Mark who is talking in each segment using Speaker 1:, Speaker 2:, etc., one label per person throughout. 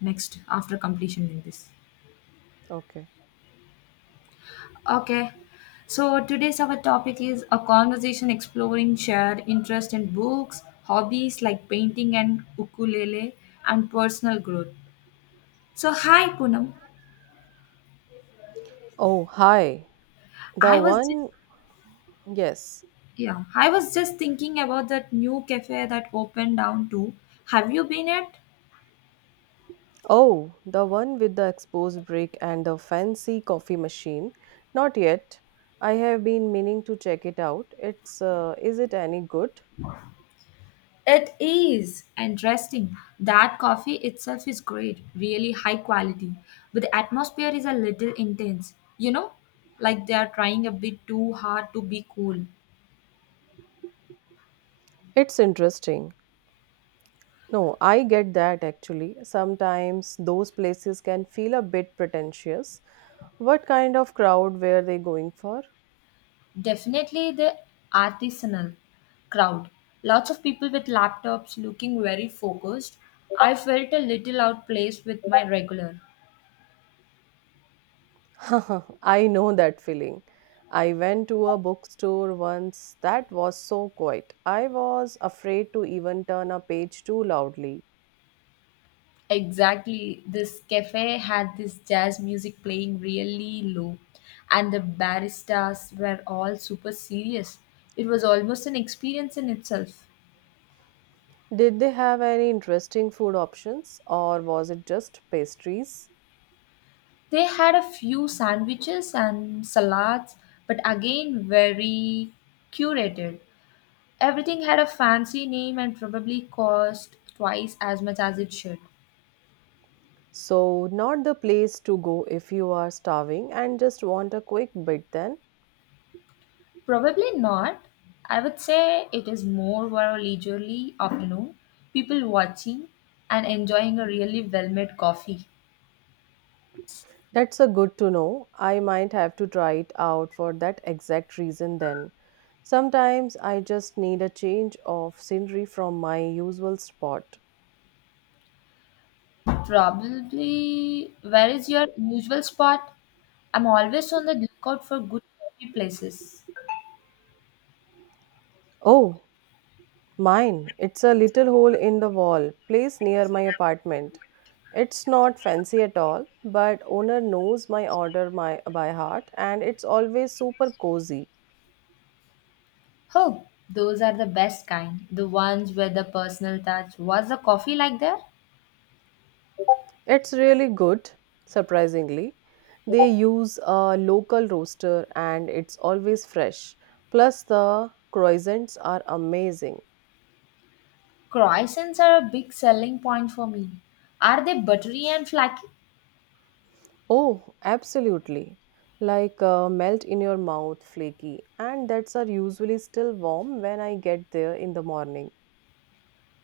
Speaker 1: Next after completion in this.
Speaker 2: Okay.
Speaker 1: Okay. So today's our topic is a conversation exploring shared interest in books, hobbies like painting and ukulele, and personal growth. So hi Punam.
Speaker 2: Oh, hi. The
Speaker 1: I was just
Speaker 2: one, yes.
Speaker 1: yeah, I was just thinking about that new cafe that opened down too. Have you been at?
Speaker 2: Oh, the one with the exposed brick and the fancy coffee machine. Not yet. I have been meaning to check it out. It's is it any good?
Speaker 1: It is interesting. That coffee itself is great, really high quality, but the atmosphere is a little intense, you know, like they are trying a bit too hard to be cool.
Speaker 2: It's interesting. No, I get that actually. Sometimes those places can feel a bit pretentious. What kind of crowd were they going for?
Speaker 1: Definitely the artisanal crowd. Lots of people with laptops looking very focused. I felt a little out place with my regular.
Speaker 2: I know that feeling. I went to a bookstore once that was so quiet. I was afraid to even turn a page too loudly.
Speaker 1: Exactly. This cafe had this jazz music playing really low, and the baristas were all super serious. It was almost an experience in itself.
Speaker 2: Did they have any interesting food options or was it just pastries?
Speaker 1: They had a few sandwiches and salads, but again, very curated. Everything had a fancy name and probably cost twice as much as it should.
Speaker 2: So, not the place to go if you are starving and just want a quick bit then.
Speaker 1: Probably not. I would say it is more for a leisurely afternoon, people watching and enjoying a really well made coffee.
Speaker 2: That's a good to know. I might have to try it out for that exact reason then. Sometimes I just need a change of scenery from my usual spot.
Speaker 1: Probably, where is your usual spot? I'm always on the lookout for good coffee places.
Speaker 2: Oh, mine. It's a little hole in the wall, place near my apartment. It's not fancy at all, but owner knows my order my, by heart and it's always super cozy.
Speaker 1: Oh, those are the best kind, the ones with the personal touch. Was the coffee like there?
Speaker 2: It's really good, surprisingly. They use a local roaster and it's always fresh. Plus, the croissants are amazing.
Speaker 1: Croissants are a big selling point for me. Are they buttery and flaky?
Speaker 2: Oh, absolutely. Like melt in your mouth, flaky. And that's are usually still warm when I get there in the morning.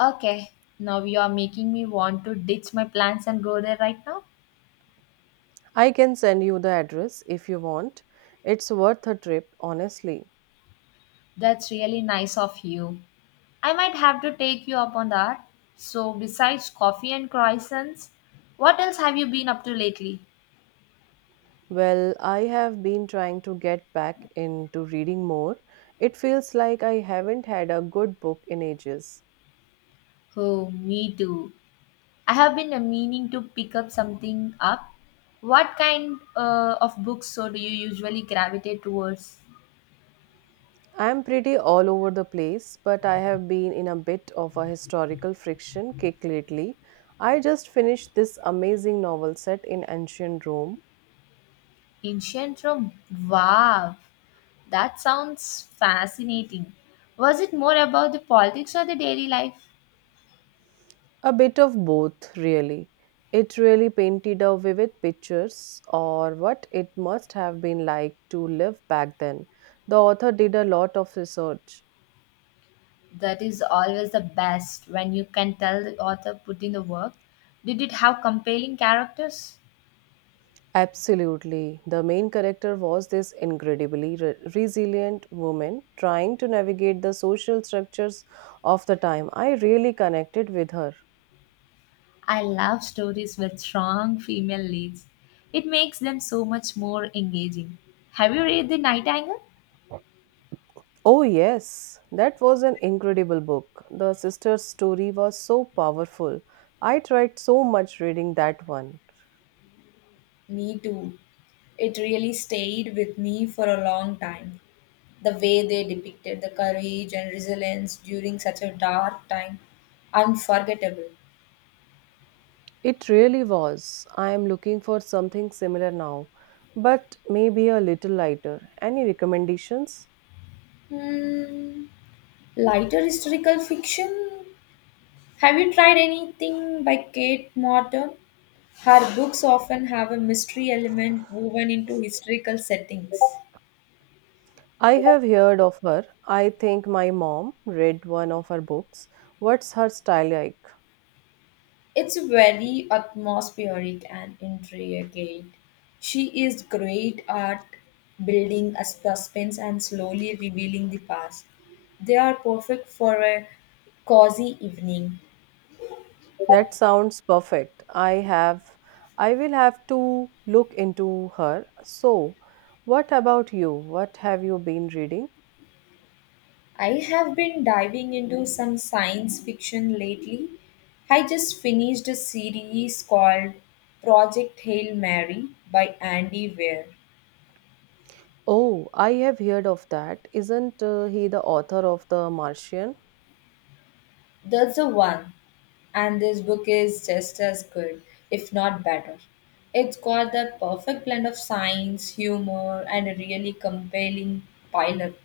Speaker 1: Okay, now you are making me want to ditch my plans and go there right now.
Speaker 2: I can send you the address if you want. It's worth a trip, honestly.
Speaker 1: That's really nice of you. I might have to take you up on that. So, besides coffee and croissants, what else have you been up to lately?
Speaker 2: Well, I have been trying to get back into reading more. It feels like I haven't had a good book in ages.
Speaker 1: Oh, me too. I have been meaning to pick up something up. What kind of books so do you usually gravitate towards?
Speaker 2: I'm pretty all over the place, but I have been in a bit of a historical friction kick lately. I just finished this amazing novel set in ancient Rome.
Speaker 1: Ancient Rome. Wow, that sounds fascinating. Was it more about the politics or the daily life?
Speaker 2: A bit of both, really. It really painted a vivid pictures or what it must have been like to live back then. The author did a lot of research.
Speaker 1: That is always the best when you can tell the author put in the work. Did it have compelling characters?
Speaker 2: Absolutely. The main character was this incredibly resilient woman trying to navigate the social structures of the time. I really connected with her.
Speaker 1: I love stories with strong female leads. It makes them so much more engaging. Have you read The Night Angle?
Speaker 2: Oh, yes, that was an incredible book. The sister's story was so powerful. I tried so much reading that one.
Speaker 1: Me too. It really stayed with me for a long time. The way they depicted the courage and resilience during such a dark time, unforgettable.
Speaker 2: It really was. I am looking for something similar now, but maybe a little lighter. Any recommendations?
Speaker 1: Hmm. Lighter historical fiction? Have you tried anything by Kate Morton? Her books often have a mystery element woven into historical settings.
Speaker 2: I have heard of her. I think my mom read one of her books. What's her style like?
Speaker 1: It's very atmospheric and intricate. She is great at building a suspense and slowly revealing the past. They are perfect for a cozy evening.
Speaker 2: That sounds perfect. I will have to look into her. So, what about you? What have you been reading?
Speaker 1: I have been diving into some science fiction lately. I just finished a series called Project Hail Mary by Andy Weir.
Speaker 2: Oh, I have heard of that. Isn't he the author of The Martian?
Speaker 1: That's the one. And this book is just as good, if not better. It's got that perfect blend of science, humor, and a really compelling pilot.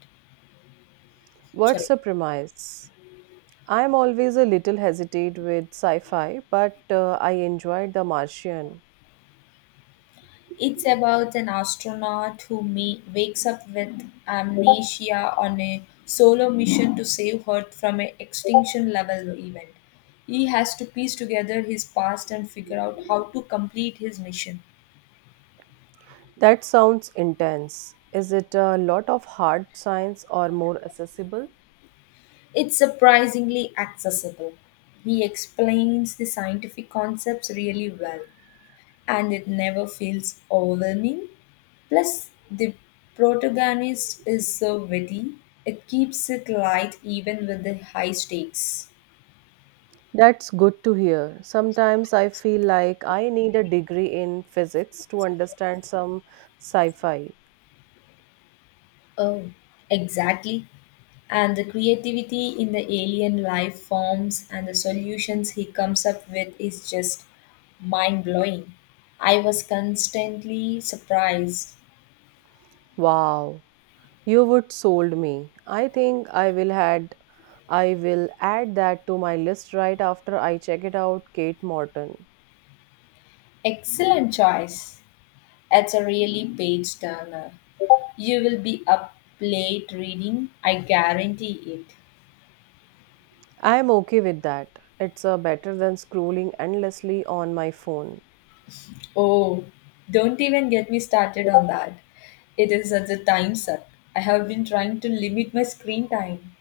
Speaker 2: What's
Speaker 1: Sorry.
Speaker 2: the premise? I'm always a little hesitant with sci-fi, but I enjoyed The Martian.
Speaker 1: It's about an astronaut who wakes up with amnesia on a solo mission to save Earth from an extinction level event. He has to piece together his past and figure out how to complete his mission.
Speaker 2: That sounds intense. Is it a lot of hard science or more accessible?
Speaker 1: It's surprisingly accessible. He explains the scientific concepts really well, and it never feels overwhelming. Plus, the protagonist is so witty, it keeps it light even with the high stakes.
Speaker 2: That's good to hear. Sometimes I feel like I need a degree in physics to understand some sci fi.
Speaker 1: Oh, exactly. And the creativity in the alien life forms and the solutions he comes up with is just mind blowing. I was constantly surprised.
Speaker 2: Wow, you would sold me. I think I will add that to my list right after I check it out Kate Morton.
Speaker 1: Excellent choice. It's a really page turner. You will be up late reading, I guarantee it.
Speaker 2: I am okay with that. It's better than scrolling endlessly on my phone.
Speaker 1: Oh, don't even get me started on that. It is such a time suck. I have been trying to limit my screen time.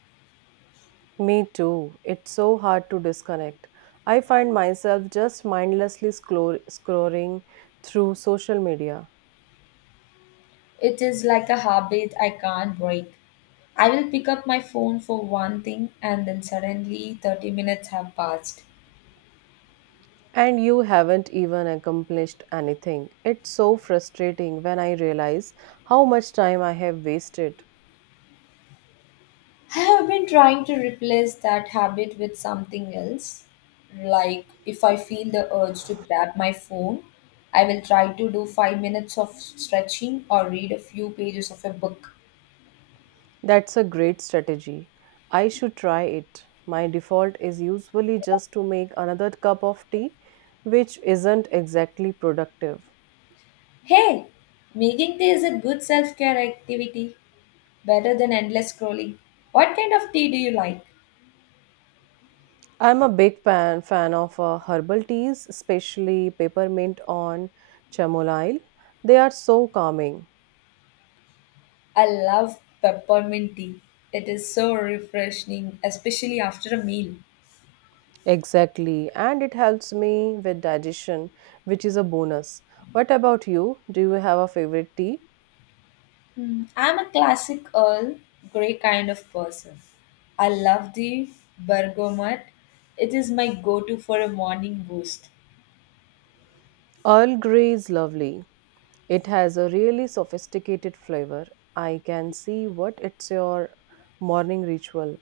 Speaker 2: Me too. It's so hard to disconnect. I find myself just mindlessly scrolling through social media.
Speaker 1: It is like a habit I can't break. I will pick up my phone for one thing and then suddenly 30 minutes have passed.
Speaker 2: And you haven't even accomplished anything. It's so frustrating when I realize how much time I have wasted.
Speaker 1: I have been trying to replace that habit with something else. Like, if I feel the urge to grab my phone, I will try to do 5 minutes of stretching or read a few pages of a book.
Speaker 2: That's a great strategy. I should try it. My default is usually just to make another cup of tea, which isn't exactly productive.
Speaker 1: Hey, making tea is a good self care activity, better than endless scrolling. What kind of tea do you like?
Speaker 2: I'm a big fan of herbal teas, especially peppermint on chamomile. They are so calming.
Speaker 1: I love peppermint tea. It is so refreshing, especially after a meal.
Speaker 2: Exactly, and it helps me with digestion, which is a bonus. What about you? Do you have a favorite tea?
Speaker 1: Hmm, I'm a classic Earl Grey kind of person. I love the bergamot. It is my go to for a morning boost.
Speaker 2: Earl Grey is lovely. It has a really sophisticated flavor. I can see what it's your morning ritual.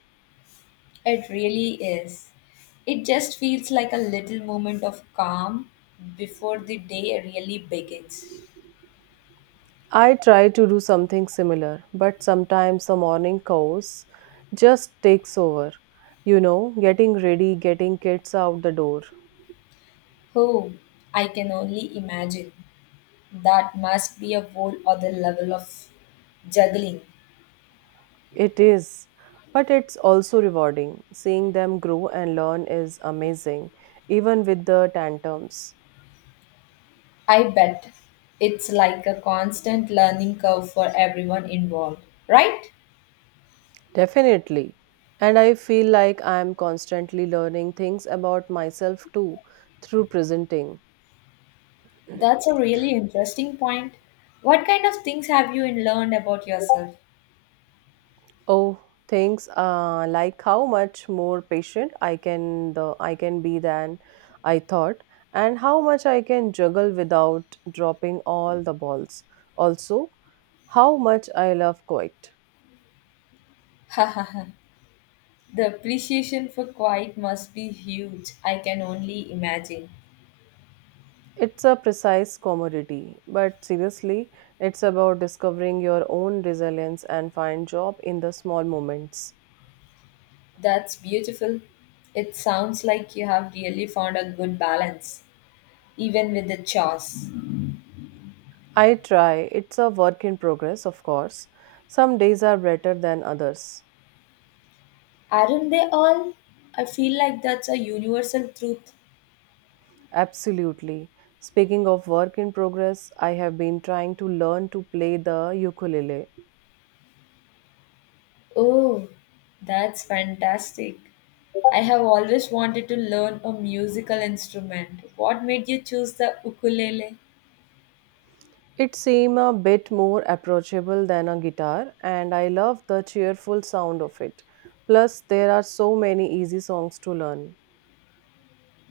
Speaker 1: It really is. It just feels like a little moment of calm before the day really begins.
Speaker 2: I try to do something similar, but sometimes the morning chaos just takes over. You know, getting ready, getting kids out the door.
Speaker 1: Oh, I can only imagine. That must be a whole other level of juggling.
Speaker 2: It is, but it's also rewarding. Seeing them grow and learn is amazing, even with the tantrums.
Speaker 1: I bet it's like a constant learning curve for everyone involved, right?
Speaker 2: Definitely. And I feel like I am constantly learning things about myself too through presenting.
Speaker 1: That's a really interesting point. What kind of things have you learned about yourself?
Speaker 2: Oh, things like how much more patient I can be than I thought, and how much I can juggle without dropping all the balls. Also, how much I love quite.
Speaker 1: the appreciation for quiet must be huge. I can only imagine.
Speaker 2: It's a precise commodity, but seriously, it's about discovering your own resilience and find job in the small moments.
Speaker 1: That's beautiful. It sounds like you have really found a good balance, even with the chores.
Speaker 2: I try. It's a work in progress, of course. Some days are better than others.
Speaker 1: Aren't they all? I feel like that's a universal truth.
Speaker 2: Absolutely. Speaking of work in progress, I have been trying to learn to play the ukulele.
Speaker 1: Oh, that's fantastic. I have always wanted to learn a musical instrument. What made you choose the ukulele?
Speaker 2: It seems a bit more approachable than a guitar, and I love the cheerful sound of it. Plus, there are so many easy songs to learn.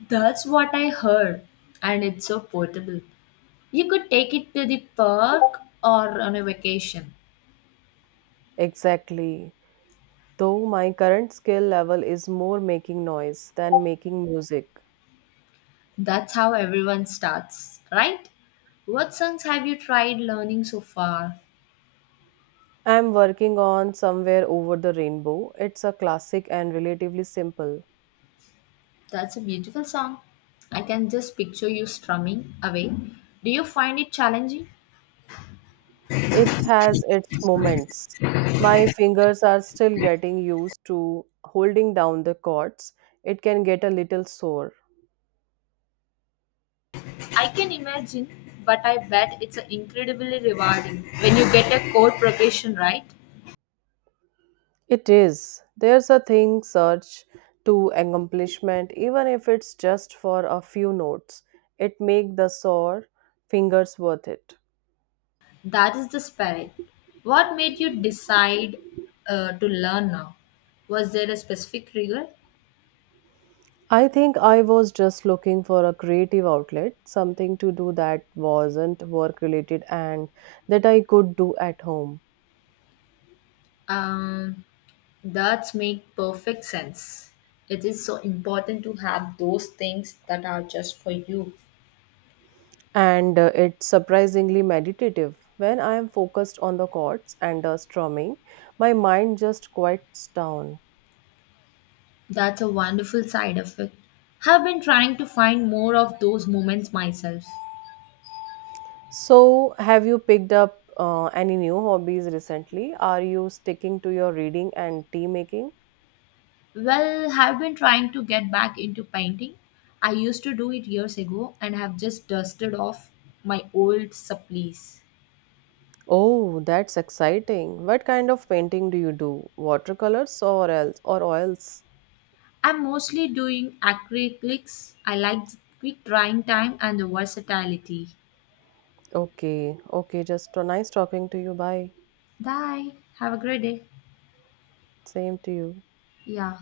Speaker 1: That's what I heard, and it's so portable. You could take it to the park or on a vacation.
Speaker 2: Exactly. Though my current skill level is more making noise than making music.
Speaker 1: That's how everyone starts, right? What songs have you tried learning so far?
Speaker 2: I'm working on Somewhere Over the Rainbow. It's a classic and relatively simple.
Speaker 1: That's a beautiful song. I can just picture you strumming away. Do you find it challenging?
Speaker 2: It has its moments. My fingers are still getting used to holding down the chords. It can get a little sore.
Speaker 1: I can imagine, but I bet it's incredibly rewarding when you get a core profession right.
Speaker 2: It is. There's a thing search to accomplishment, even if it's just for a few notes. It make the sore fingers worth it.
Speaker 1: That is the spirit. What made you decide to learn now? Was there a specific trigger?
Speaker 2: I think I was just looking for a creative outlet, something to do that wasn't work related and that I could do at home.
Speaker 1: Um, that make perfect sense. It is so important to have those things that are just for you.
Speaker 2: And it's surprisingly meditative. When I am focused on the chords and the strumming, my mind just quiets down.
Speaker 1: That's a wonderful side effect. Have been trying to find more of those moments myself.
Speaker 2: So, have you picked up any new hobbies recently? Are you sticking to your reading and tea making?
Speaker 1: Well, have been trying to get back into painting. I used to do it years ago and have just dusted off my old supplies.
Speaker 2: Oh, that's exciting. What kind of painting do you do? Watercolors or oils?
Speaker 1: I'm mostly doing acrylics. I like the quick drying time and the versatility.
Speaker 2: Okay, okay, just nice talking to you. Bye.
Speaker 1: Bye. Have a great day.
Speaker 2: Same to you.
Speaker 1: Yeah.